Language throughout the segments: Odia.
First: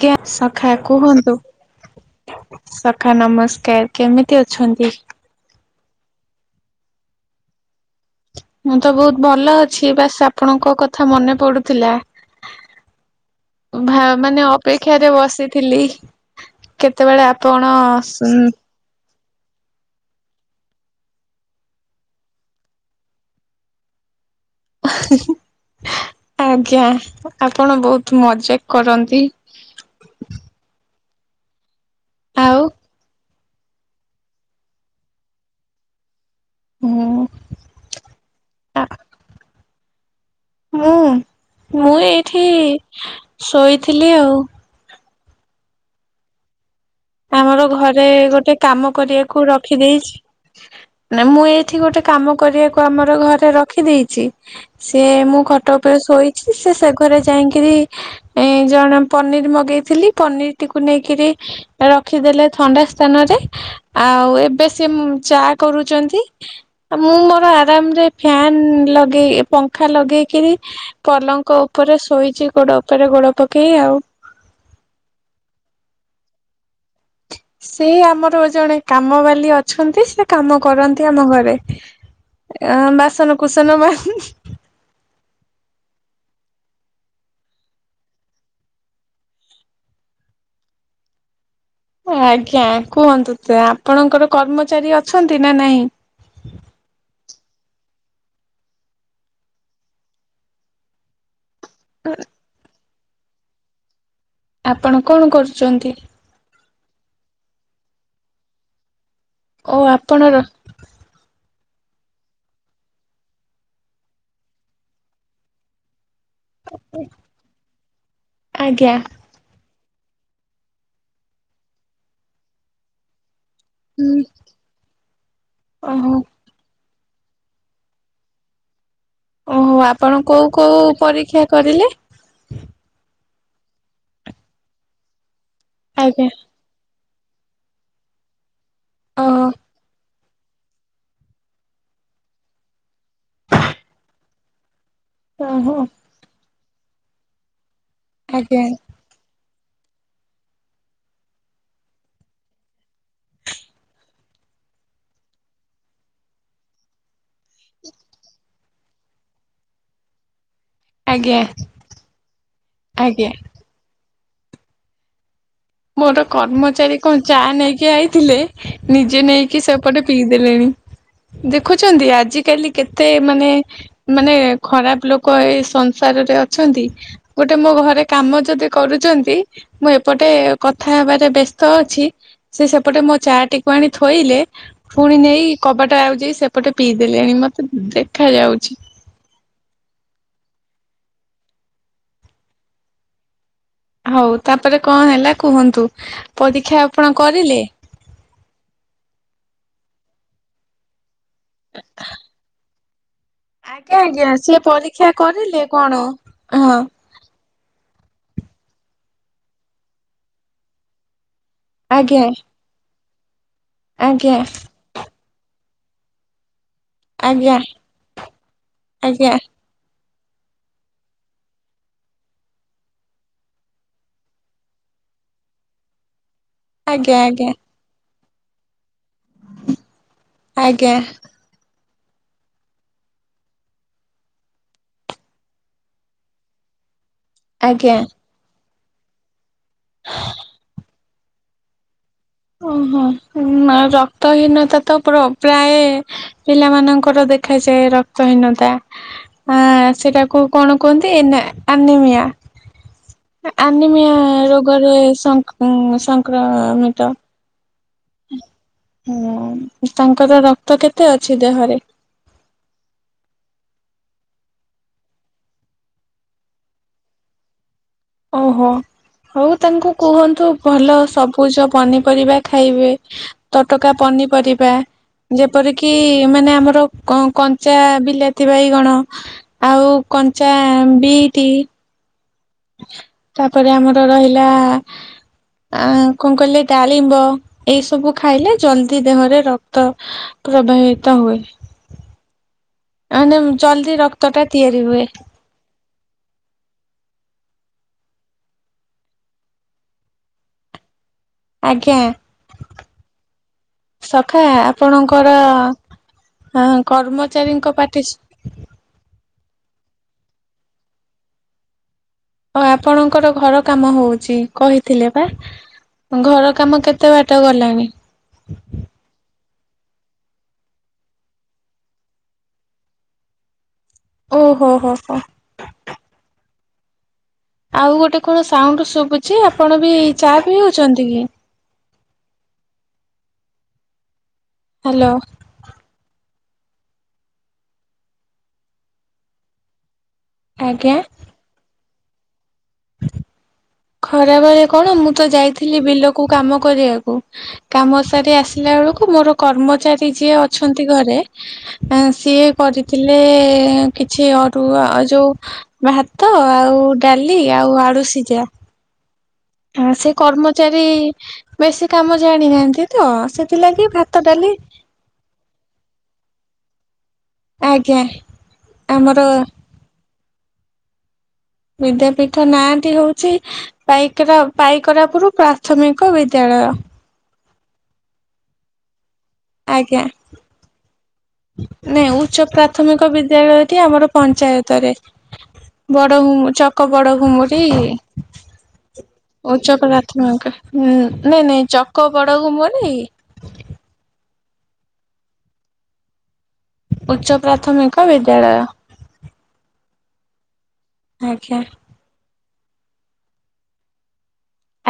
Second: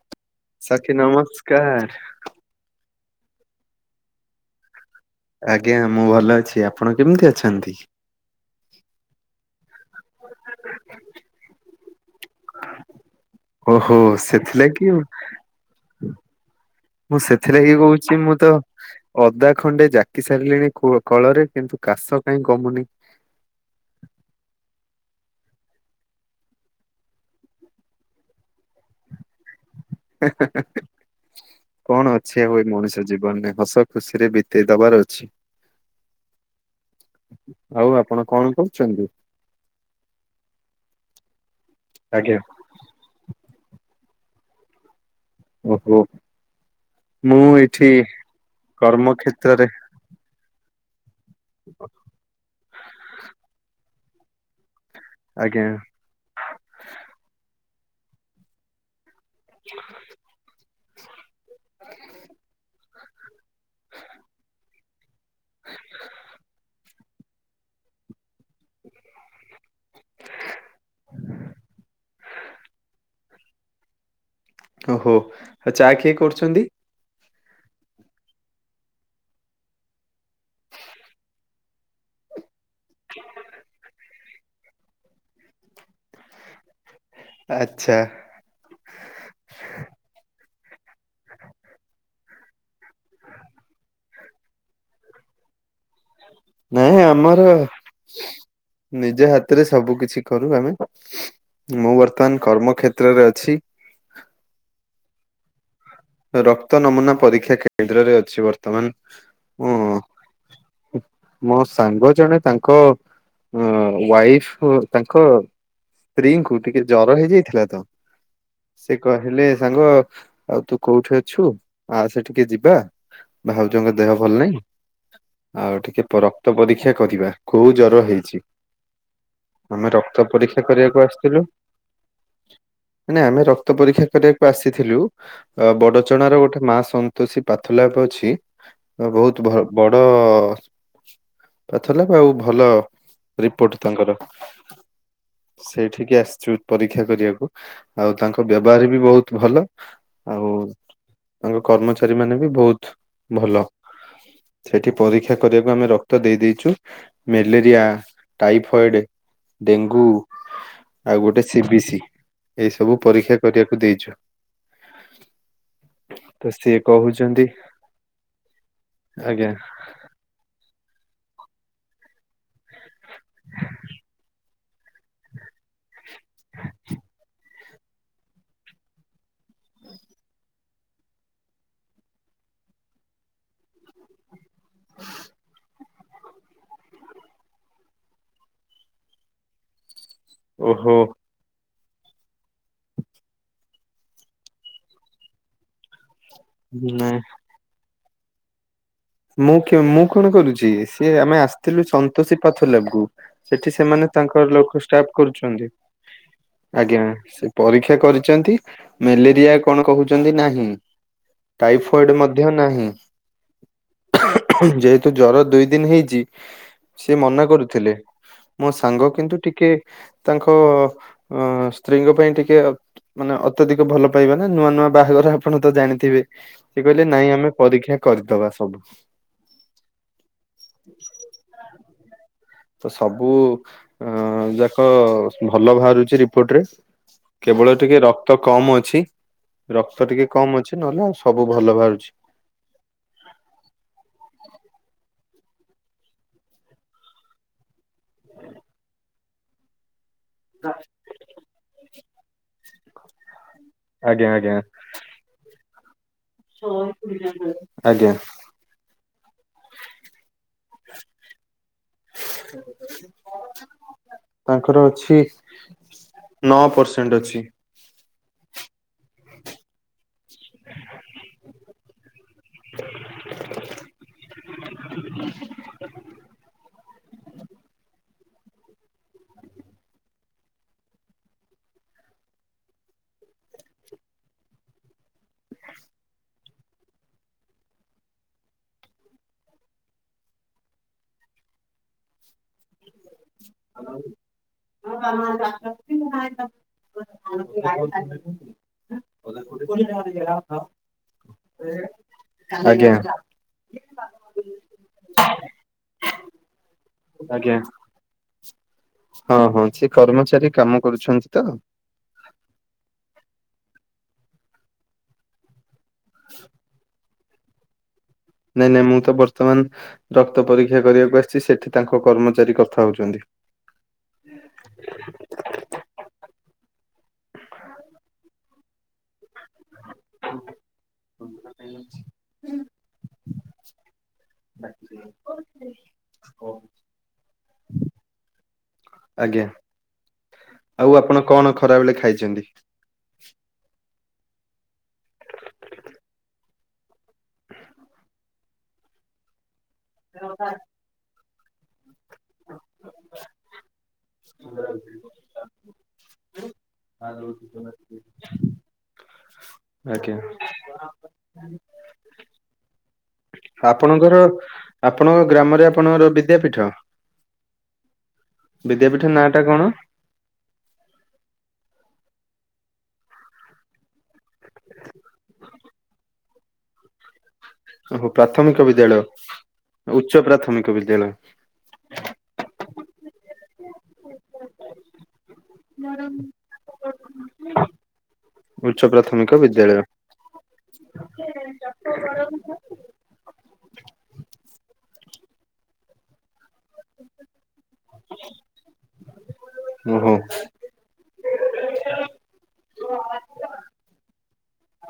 [unintelligible] ସଖା ସାକ୍ଷୀ କୁହନ୍ତୁ। ନମସ୍କାର ସଖା ନମସ୍କାର କେମିତି ଅଛନ୍ତି? ଆଜ୍ଞା ମୁଁ ଭଲ ଅଛି, ଆପଣ କେମିତି ଅଛନ୍ତି? ମୁଁ ତ ବହୁତ ଭଲ ଅଛି, ବାସ୍ ଆପଣଙ୍କ କଥା ମନେ ପଡୁଥିଲା। ଓହୋ ଭା ମାନେ ସେଥିଲାଗି ଅପେକ୍ଷାରେ ବସିଥିଲି। ମୁଁ କେତେବେଳେ ସେଥିଲାଗି ଆପଣ କହୁଛି ମୁଁ ସୁଉଁ ତ ଅଦା ଖଣ୍ଡେ ଜାକି ସାରିଲେଣି କୁ-କଳରେ କିନ୍ତୁ କାଶ କାହିଁ କମୁନି? ଆଜ୍ଞା ଆପଣ ବହୁତ ମଜା କରନ୍ତି। କଣ ଅଛି ଆଉ ଏ ମଣିଷ ଜୀବନରେ ହସ ଖୁସି ରେ ବିତେଇ ଦବାର ଅଛି। [unintelligible] ଆଉ ଆପଣ କଣ ଆ କହୁଛନ୍ତି? ମୁଁ, ମୁଁ ଆଜ୍ଞା ଏଇଠି ଶୋଇଥିଲି ଆଉ। ଓହୋ। ମୁଁ ଆମର ଏଇଠି ଘରେ ଗୋଟେ କାମ କର୍ମ କରିବାକୁ କ୍ଷେତ୍ରରେ ରଖି ଦେଇଛି। ନା ମୁଁ ଏଇଠି ଗୋଟେ କାମ କରିବାକୁ ଆମର ଘରେ ରଖିଦେଇଛି। ସିଏ ମୁଁ ଆଜ୍ଞା ଖଟ ଉପରେ ଶୋଇଛି ସେ ସେ ଘରେ ଯାଇଁକିରି ଏ ଜଣ ପନିର୍ ମଗେଇଥିଲି, ପନିର୍ ଟିକୁ ନେଇକିରି ରଖିଦେଲେ ଥଣ୍ଡା ସ୍ଥାନରେ। ଆଉ ଏବେ ସେ ଉଁ, ଚା କରୁଚନ୍ତି। ଆ, ମୁଁ ମୋର ଆରାମରେ ଫ୍ୟାନ୍ ଲଗେଇ, ପଙ୍ଖା ଲଗେଇକିରି ପଲଙ୍କ ଉପରେ ଶୋଇଛି ଗୋଡ ଉପରେ ଗୋଡ ପକେଇ ଆଉ। ଓହୋ, ଆଉ ଚା କିଏ କରୁଛନ୍ତି? ସେ ଆମର ଜଣେ କାମ ବାଲି ଅଛନ୍ତି, ସେ କାମ କରନ୍ତି ଆମ ଘରେ। ଅ, ବାସନ କୁସନ ମା ଆଚ୍ଛା। ଆଜ୍ଞା କୁହନ୍ତୁ ତ ଆପଣଙ୍କର କର୍ମଚାରୀ ଅଛନ୍ତି ନା ନାଇଁ? ନାହି ଆମର ନିଜ ହାତରେ ସବୁ କିଛି କରୁ ଆମେ। ମୁଁ ବର୍ତ୍ତମାନ କର୍ମ କ୍ଷେତ୍ରରେ ଅଛି। ଆପଣ କଣ କରୁଚନ୍ତି? ରକ୍ତ ନମୁନା ପରୀକ୍ଷା କେନ୍ଦ୍ରରେ ଅଛି ବର୍ତ୍ତମାନ। ଓ ମୁଁ ଆପଣ ର ମୋ ସାଙ୍ଗ ଜଣେ ତାଙ୍କ ଅ, ୱାଇଫ ଓ ତାଙ୍କ ସ୍ତ୍ରୀଙ୍କୁ ଟିକେ ଜର ହେଇଯାଇଥିଲା ତ ଆଜ୍ଞା ସେ କହିଲେ ସାଙ୍ଗ ଆଉ ତୁ କୋଉଠି ଅଛୁ ଆ ସେଠିକି ଯିବା। ଭାଉଜଙ୍କ ଦେହ ହୁଁ ଭଲ ନାହିଁ, ଆଉ ଟିକେ ଓହୋ। ପର କ୍ତ ପରୀକ୍ଷା କରିବା କୋଉ ଜର ହେଇଛି। ଓହୋ ଆମେ ଆପଣ ରକ୍ତ କୋଉ ପରୀକ୍ଷା କୋଉ କରିବାକୁ ଆସିଥିଲୁ। ପରୀକ୍ଷା କରିଲେ? ମାନେ ଆମେ ରକ୍ତ ପରୀକ୍ଷା କରିବାକୁ ଆସିଥିଲୁ, ଅ, ଆଜ୍ଞା ବଡ଼ଚଣା ର ଗୋଟେ ମା ସମ୍ ତୋଷୀ ପାଥ ଲ୍ୟାପ୍ ଅଛି ବହୁତ ଓହୋ ଭ-ବଡ ପାଥଲାବ୍ ଆଉ ଭଲ ରିପୋର୍ଟ ତାଙ୍କର। ଓହୋ ସେଇଠିକି ଆସିଛୁ ପରୀକ୍ଷା କରିବାକୁ, ଆଉ ତାଙ୍କ ଆଜ୍ଞା। ବ୍ୟବହାର ବି ବହୁତ ଭଲ। ଆଉ ତାଙ୍କ କର୍ମଚାରୀ ମାନେ ବି ବହୁତ ଭଲ। ସେଠି ପରୀକ୍ଷା କରିବାକୁ ଆମେ ରକ୍ତ ଦେଇ ଦେଇଛୁ। ମ୍ୟାଲେରିଆ ଟାଇଫଏଡ ଡେଙ୍ଗୁ ଆଉ ଆଜ୍ଞା ଗୋଟେ ସି ବିି ସି ଏଇ ସବୁ ଆଜ୍ଞା ପରୀକ୍ଷା କରିବାକୁ ଦେଇଛୁ। ମୋର ତ ସିଏ କର୍ମଚାରୀ କଣ ଚା କହୁଛନ୍ତି ନେଇକି ଆଇଥିଲେ ନିଜେ ଆଜ୍ଞା ନେଇକି ସବ୍ ପଟେ ପିଇଦେଲେଣି ଦେଖୁଛନ୍ତି ଆଜି କାଲି କେତେ ମାନେ ମାନେ ଖରାପ ଲୋକ ଏ ସଂସାରରେ ଅଛନ୍ତି ଗୋଟ ତେ ମୋ ଘରେ କାମ ଯଦି କରୁଛନ୍ତି ମୁଁ ଏପଟେ କଥା ହେବାରେ ବ୍ୟସ୍ତ ଅଛି ସେ ସେପଟେ ମୋ ଚା ଟିକୁ ଆଣି ଥୋଇଲେ ପୁଣି ନେଇ କବାଟା ଆଉ ଯାଇ ସେପଟେ ପିଇ ଦେଲେଣି ମତେ ଦେଖା ଯାଉଛି। ଓହୋ। ହଉ ତାପରେ କଣ ହେଲା କୁହନ୍ତୁ ପରୀକ୍ଷା ଆପଣ ନାଇଁ କରିଲେ? ମୁଁ କେ ମୁଁ କଣ କରୁଛି ସିଏ ଆମେ ଆସିଥିଲୁ ସନ୍ତୋଷୀ ପାଥଲେପ୍ କୁ। ସେଠି ଆଜ୍ଞା ସେମାନେ ଆଜ୍ଞା ତାଙ୍କର ସିଏ ଲୋକ ପରୀକ୍ଷା ଇ୍ସଟାପ୍ କରିଲେ କରୁଛନ୍ତି କଣ ହଁ ଆଜ୍ଞା ସେ ପରୀକ୍ଷା କରିଛନ୍ତି ମ୍ୟାଲେରିଆ କଣ କହୁଛନ୍ତି ନାହିଁ। ଟାଇଫଏଡ଼୍ ଆଜ୍ଞା ମଧ୍ୟ ନାହିଁ। ଆଜ୍ଞା। ଯେହେତୁ ଜ୍ବର ଦୁଇ ଦିନ୍ ହେଇଛି ସେ ମନା ଆଜ୍ଞା କରୁଥିଲେ ମୋ ସାଙ୍ଗ ଆଜ୍ଞା କିନ୍ତୁ ଟିକେ ତାଙ୍କ ଅ ସ୍ତ୍ରୀଙ୍କ ପାଇଁ ଟିକେ ଅପ୍ ମାନେ ଅତ୍ୟଧିକ ଭଲ ପାଇବା ନା ନୂଆ ନୂଆ ବାହାଘର ଆପଣ ତ ଜାଣିଥିବେ। ସେ କହିଲେ ଆଜ୍ଞା ନାଇଁ ଆଜ୍ଞା ଆମେ ପରୀକ୍ଷା କରିଦବା ସବୁ। ଆଜ୍ଞା। ତ ସବୁ ଅ ଯାକ ଭଲ ବାହାରୁଚି ରିପୋର୍ଟ ରେ। କେବଳ ଆଜ୍ଞା ଟିକେ ରକ୍ତ କମ ଅଛି। ରକ୍ତ ଟିକେ କମ ଅଛି ନହେଲେ ଆଉ ସବୁ ଭଲ ବାହାରୁଛି। ଓହୋ ହୁ ମ ରକ୍ତହୀନତା ତ ପ୍ର ପ୍ରାୟ ପିଲାମାନଙ୍କର ଦେଖାଯାଏ ରକ୍ତହୀନତା ଆ ସେଟାକୁ କଣ କୁହନ୍ତି ଏନା ଆନିମିଆ। ଆନିମିଆ ଆଜ୍ଞା ଆଜ୍ଞା ରୋଗରେ ସଂକ ସଂକ୍ରମିତ। ଆଜ୍ଞା। ହୁଁ ତାଙ୍କର ରକ୍ତ କେତେ ଅଛି ଦେହରେ? ହଁ, ତାଙ୍କର ଅଛି ନଅ ପରସେଣ୍ଟ ଅଛି। ଓହୋ। ହଉ ତାଙ୍କୁ କୁହନ୍ତୁ ଭଲ ସବୁଜ ପନିପରିବା ଖାଇବେ। ତଟକା ପନିପରିବା। ଯେପରିକି ମାନେ ଆମର କ କଞ୍ଚା ବିଲା ତି ବାଇଗଣ ଆଉ କଞ୍ଚା ବିଟ। ତାପରେ ଆମର ରହିଲା ଆ କଣ କହିଲେ ଡାଳିମ୍ବ ଏଇ ସବୁ ଖାଇଲେ ଜଲ୍ଦି ଦେହରେ ରକ୍ତ ପ୍ରବାହିତ ହୁଏ‌। ଆନେମ୍ ଜଲଦି ରକ୍ତ ଟା ତିଆରି ହୁଏ। ଆଜ୍ଞା। [unintelligible] [unintelligible] ଆଜ୍ଞା। ସଖା ଆପଣଙ୍କର ହଁ ଆଜ୍ଞା କର୍ମଚାରୀଙ୍କ ପାଟିସ୍ ହଁ ହଁ ସେ କର୍ମଚାରୀ କାମ କରୁଛନ୍ତି ତ ଓ ଆପଣଙ୍କର ଘର କାମ ହଉଛି କହୁଥିଲେ ପା? ଘର କାମ କେତେ କେତେ ବାଟ ଗଲାଣି? ନାଇଁ ନାଇଁ ମୁଁ ତ ବର୍ତ୍ତମାନ ରକ୍ତ ପରୀକ୍ଷା କରିବାକୁ ଆସିଛି ସେଠି ତାଙ୍କ କର୍ମଚାରୀ କଥା ହଉଛନ୍ତି। ଓ ହୋ ହୋ ହୋ। ଆଉ ଗୋଟେ କଣ ସାଉଣ୍ଡ ଶୁଭୁଛି ଆପଣ ବି ଚା ପିଇଉଛନ୍ତି କି? ହ୍ୟାଲୋ ହୁଁ। ଆଜ୍ଞା। ଆଉ ଆଜ୍ଞା ଆପଣ କଣ ଖରାବେଳେ ଖାଇଛନ୍ତି? ଖରାବେଳେ କଣ ମୁଁ ତ ଯାଇଥିଲି ବିଲକୁ କାମ କରିବାକୁ। କାମ ସାରି ଆସିଲା ବେଳକୁ ମୋର କର୍ମଚାରୀ ଯିଏ ଅଛନ୍ତି ଘରେ ଅଁ ସିଏ କରିଥିଲେ କିଛି ଅରୁଆ ଏଯୋଉ ଭାତ ଆଉ ଡାଲି ଆଉ ଆଳୁ ସିଜା। ଆ ସେ ଆଜ୍ଞା କର୍ମଚାରୀ ବେଶୀ କାମ ଜାଣିନାହାନ୍ତି ତ ସେ ସେଥିଲାଗି ଆପଣଙ୍କର ଭାତ ଡାଲି ଆପଣଙ୍କ ଗ୍ରାମରେ ଆପଣଙ୍କର ବିଦ୍ୟାପୀଠ? ଆଜ୍ଞା ବିଦ୍ୟାପୀଠ ଆମର ନାଁ ଟା କଣ? ବିଦ୍ୟାପୀଠ ନାଁଟି ହଉଛି ପାଇକରା ପାଇକରାପୁର ପ୍ରାଥମିକ ବିଦ୍ୟାଳୟ। ଓ ହୋ ପ୍ରାଥମିକ ବିଦ୍ୟାଳୟ ଆଜ୍ଞା। ଉଚ୍ଚ ପ୍ରାଥମିକ ବିଦ୍ୟାଳୟ। ନାଇଁ ଉଚ୍ଚ ପ୍ରାଥମିକ ବିଦ୍ୟାଳୟଟି ଆମର ପଞ୍ଚାୟତରେ। ବଡ ଘୁଂ ଚକ ବଡ ଘୁମୁରି [unintelligible] ପ୍ରାଥମିକ ବିଦ୍ୟାଳୟ। ଉଚ୍ଚ ପ୍ରାଥମିକ ଉଁ ନାଇଁ ନାଇଁ ଚକ ବଡ ଘୁମ ନାଇଂକି ଉଚ୍ଚ ପ୍ରାଥମିକ ବିଦ୍ୟାଳୟ। ହୁଁ ହୁଁ ଆଜ୍ଞା।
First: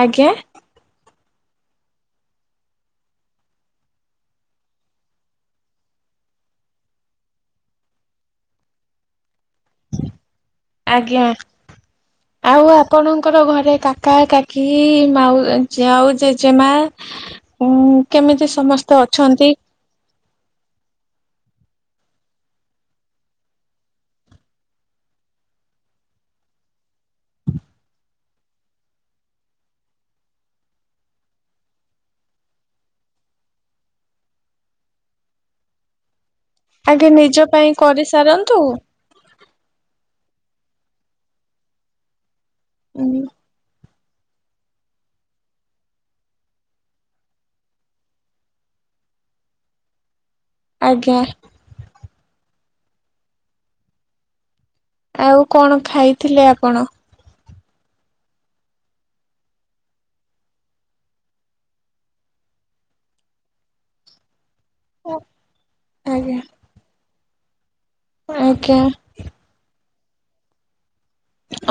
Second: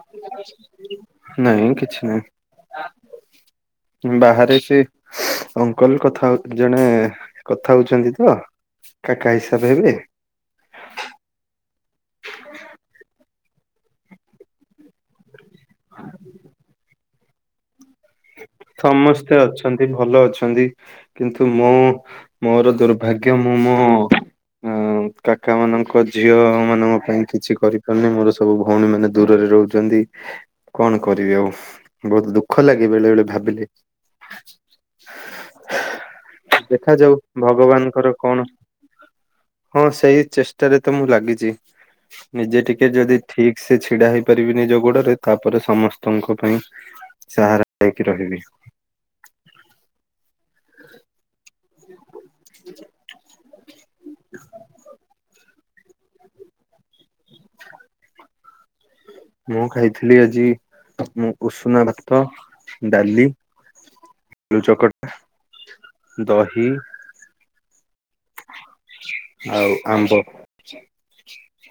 ଆଜ୍ଞା। ନାହିଁ କିଛି ନାଇଁ। ବାହାରେ ସେ ସୁଁ ଅଙ୍କଲ କଥା ହଉଥିଲେ ଜଣେ କଥା ହଉଛନ୍ତି ତ, କା କା ହିସାବ ହେବେ ଆଜ୍ଞା ଆଉ ଆପଣଙ୍କର ଘରେ କାକା କାକି ମାଉ ଜେ ଆଉ ଜେଜେମା ଉଁ ସମସ୍ତେ ଅଛନ୍ତି ଭଲ ଅଛନ୍ତି କିନ୍ତୁ ମୁଁ ମୋର ଦୁର୍ଭାଗ୍ୟ ମୁଁ ମୋ ଉଁ କାକା ମାନଙ୍କ ଝିଅ ମାନ ପାଇଁ କିଛି କରିପାରୁନି ମୋର ସବୁ ଭଉଣୀ ମାନେ ଦୂରରେ ରହୁଛନ୍ତି, କଣ କରିବି ଆଉ। ବହୁତ ଦୁଃଖ ଲାଗେ ବେଳେ ବେଳେ ଭାବିଲେ। ଆଗେ ଦେଖାଯାଉ ନିଜ ପାଇଁ ଭଗବାନଙ୍କର କଣ କରିସାରନ୍ତୁ ହଁ, ସେଇ ଚେଷ୍ଟାରେ ତ ମୁଁ ଲାଗିଛି ନିଜେ ଟିକେ ଯଦି ଠିକ୍ ସେ ଛିଡା ହେଇପାରିବି ନିଜ ଗୋଡରେ ତାପରେ ସମସ୍ତଙ୍କ ପାଇଁ ସାହାରା ହେଇକି ରହିବି। ଆଜ୍ଞା। ଆଉ କଣ ଖାଇଥିଲେ ଆପଣ? ମୁଁ ଖାଇଥିଲି ଆଜି ଉଁ ଉଷୁନା ଭାତ ଡାଲି ଆଳୁଚକଟା ଆଜ୍ଞା ଦହି ଆଜ୍ଞା। ଆଉ ଆମ୍ବ।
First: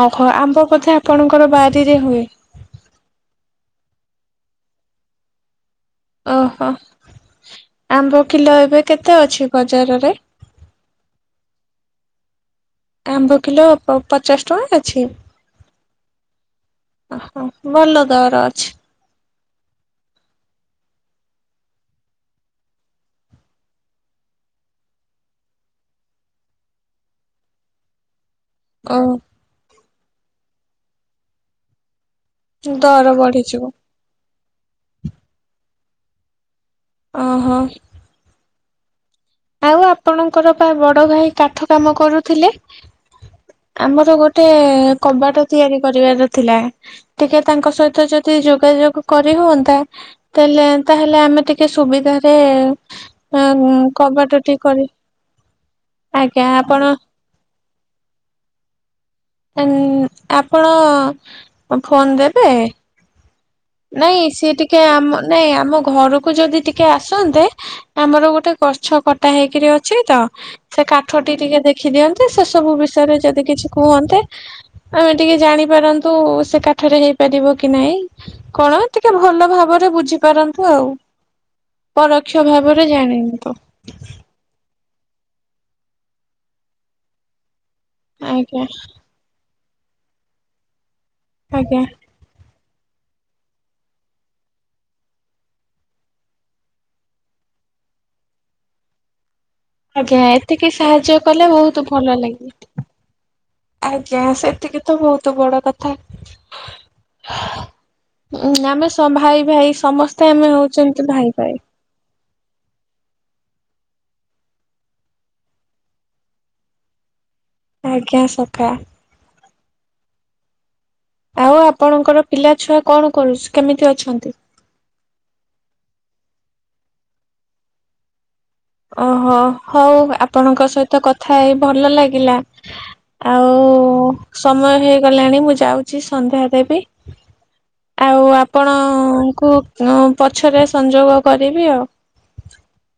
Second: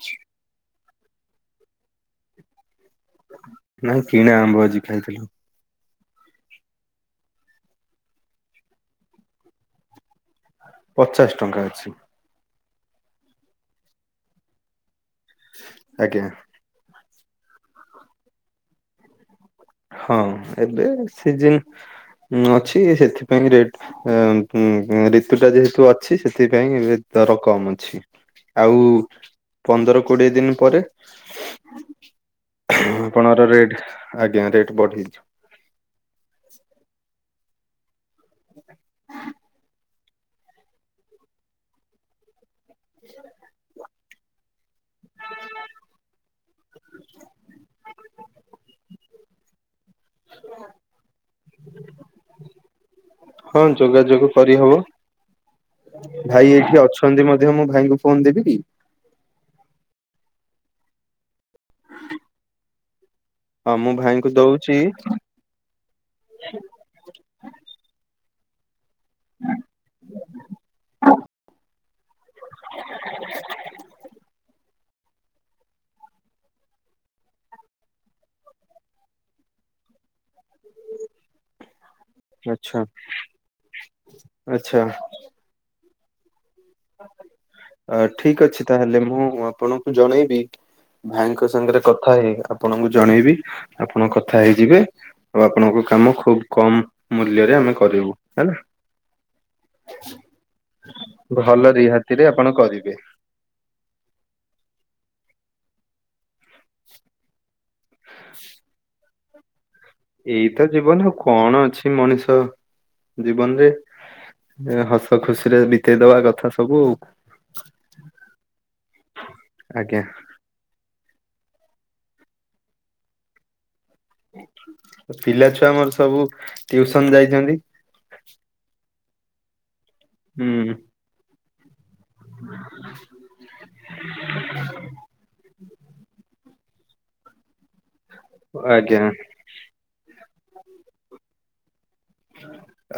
ଓଖ ଆମ୍ବ କଥା ଆପଣଙ୍କର ବାରିରେ ହୁଏ। ନାଇଁ କିଣା ଆମ୍ଭ ଆଜି ଖାଇଥିଲି। ଓହୋ ଆମ୍ବ କିଲୋ ଏବେ କେତେ ଅଛି ବଜାର ରେ? ପଚାଶ ଟଙ୍କା ଅଛି। ଆମ୍ବ କିଲୋ ପ ପଚାଶ ଟଙ୍କା ଅଛି। ଆଜ୍ଞା। ଓହୋ ଭଲ ଦର ଅଛି। ହଁ ଏବେ ସିଜିନ୍ ଅଛି ସେଥିପାଇଁ ରେଟ୍ ଅ ଉଁ ଉଁ ଋତୁ ଟା ଯେହେତୁ ଅଛି ସେଥିପାଇଁ ଦର କମ୍ ଅଛି। ଆଉ ଓ ପନ୍ଦର କୋଡିଏ ଦିନ ପରେ ଦର ଆପଣର ବଢିଯିବ ରେଟ ଆଜ୍ଞା ରେଟ୍ ବଢିଯି ଓହୋ। [inaudible] ଆଉ ଆପଣଙ୍କର ପା ବଡ ଭାଇ କାଠ କାମ କରୁଥିଲେ? ମିଛ କଥା। ଆମର ଗୋଟେ କବାଟ ତିଆରି କରିବାର ଥିଲା। ଟିକେ ତାଙ୍କ ସହିତ ଯ ଦି ଯୋଗାଯୋଗ କରି ହୁଅନ୍ତା ତାହେଲେ ତାହେଲେ ଆମେ ଟିକେ ସୁବିଧାରେ ଅଁ ହଁ ଉଁ ଯୋଗାଯୋଗ କରିହବ। ଆଜ୍ଞା ଭାଇ ଏଇଠି ଆପଣ ଅଛନ୍ତି ମଧ୍ୟ ମୁଁ ଭାଇଙ୍କୁ ଫୋନ ଦେବି କି? ଅନ୍ ଆପଣ ଫୋନ୍ ଦେବେ? ହଁ ମୁଁ ନାଇଁ ଭାଇଙ୍କୁ ସିଏ ଦଉଛି ଟିକେ ଆମ ନାଇଁ ଆମ ଘରକୁ ଯଦି ଟିକେ ଆସନ୍ତେ ଆମର ଗୋଟେ ଗଛ କଟା ହେଇକିରି ଅଛି ତ ସେ କାଠଟି ଟିକେ ଦେଖ୍ ଖି ଦିଅନ୍ତେ ସେ ସବୁ ବିଷୟରେ ଯଦି କିଛି କୁହନ୍ତେ ଆମେ ଟିକେ ଜାଣିପାରନ୍ତୁ ସେ କାଠରେ ହେଇପାରିବ କି ନାଇଁ। କଣ ଟିକେ ଭଲ ଭାବରେ ବୁଝିପାରନ୍ତୁ ଆଉ। ପରୋକ୍ଷ ଭାବରେ ଜାଣିନି ଆଛା। ଅ ଠିକ୍ ଅଛି ଆଜ୍ଞା ତାହେଲେ ମୁଁ ଆପଣଙ୍କୁ ଜଣେଇବି। ଭାଇଙ୍କ ଆଜ୍ଞା। ସାଙ୍ଗରେ କଥା ହେଇ ଆପଣଙ୍କୁ ଜଣେଇବି ଆପଣ କଥା ହେଇଯିବେ। ଆଉ ଆପଣଙ୍କ କାମ ଖୁବ୍ କମ ମୂଲ୍ୟରେ ଆମେ କରିବୁ ହେଲା। ଆଜ୍ଞା ଏତିକି ସାହାଯ୍ୟ କଲେ ଭଲ ବୋହୁତ ଭଲ ରିହାତିରେ ଆପଣ ଲାଗିବ। କରିବେ। ଆଜ୍ଞା ସେତିକି ତ ବୋହୁତ ବଡ କଥା। ଆମେ ସମ୍ ଭାଇ ଭାଇ ସମ ସ୍ତେ ଆମେ ଏଇତ ଜୀବନ ହୋଉଚନ୍ତି ଆଉ ଭାଇ କଣ ଭାଇ। ଅଛି ମଣିଷ ଜୀବନରେ ଅ ହସ ଖୁସି ରେ ବିତେଇ ଦବା କଥା ସବୁ। ଆଜ୍ଞା ସଖା। ଆଜ୍ଞା। ଆଉ ଆପଣଙ୍କର ପିଲା ଛୁଆ କଣ କରୁଛ କେମିତି ଅଛନ୍ତି? ପିଲା ଛୁଆ ମୋର ସବୁ ଟିଉସନ ଯାଇଛନ୍ତି। ଓହୋ ହଉ ଆପଣଙ୍କ ହୁଁ ସହିତ କଥା ହେଇ ଭଲ ଲା ଗିଲା ଆଉ ସମୟ ହେଇଗଲାଣି ମୁଁ ଯାଉଚି ସନ୍ଧ୍ୟା ଦେବି। ଆଉ ଆଜ୍ଞା ଆପଣଙ୍କୁ ପଛରେ ସଂଯୋଗ କରିବି ଆଉ।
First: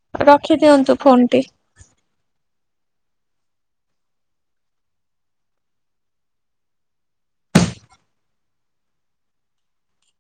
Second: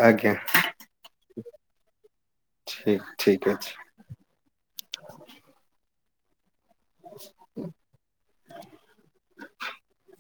ଆଜ୍ଞା। ରଖି ଦିଅନ୍ତୁ ଫୋନ୍ ଟି। ଠିକ୍ ଠିକ୍ ଅଛି। [inaudible]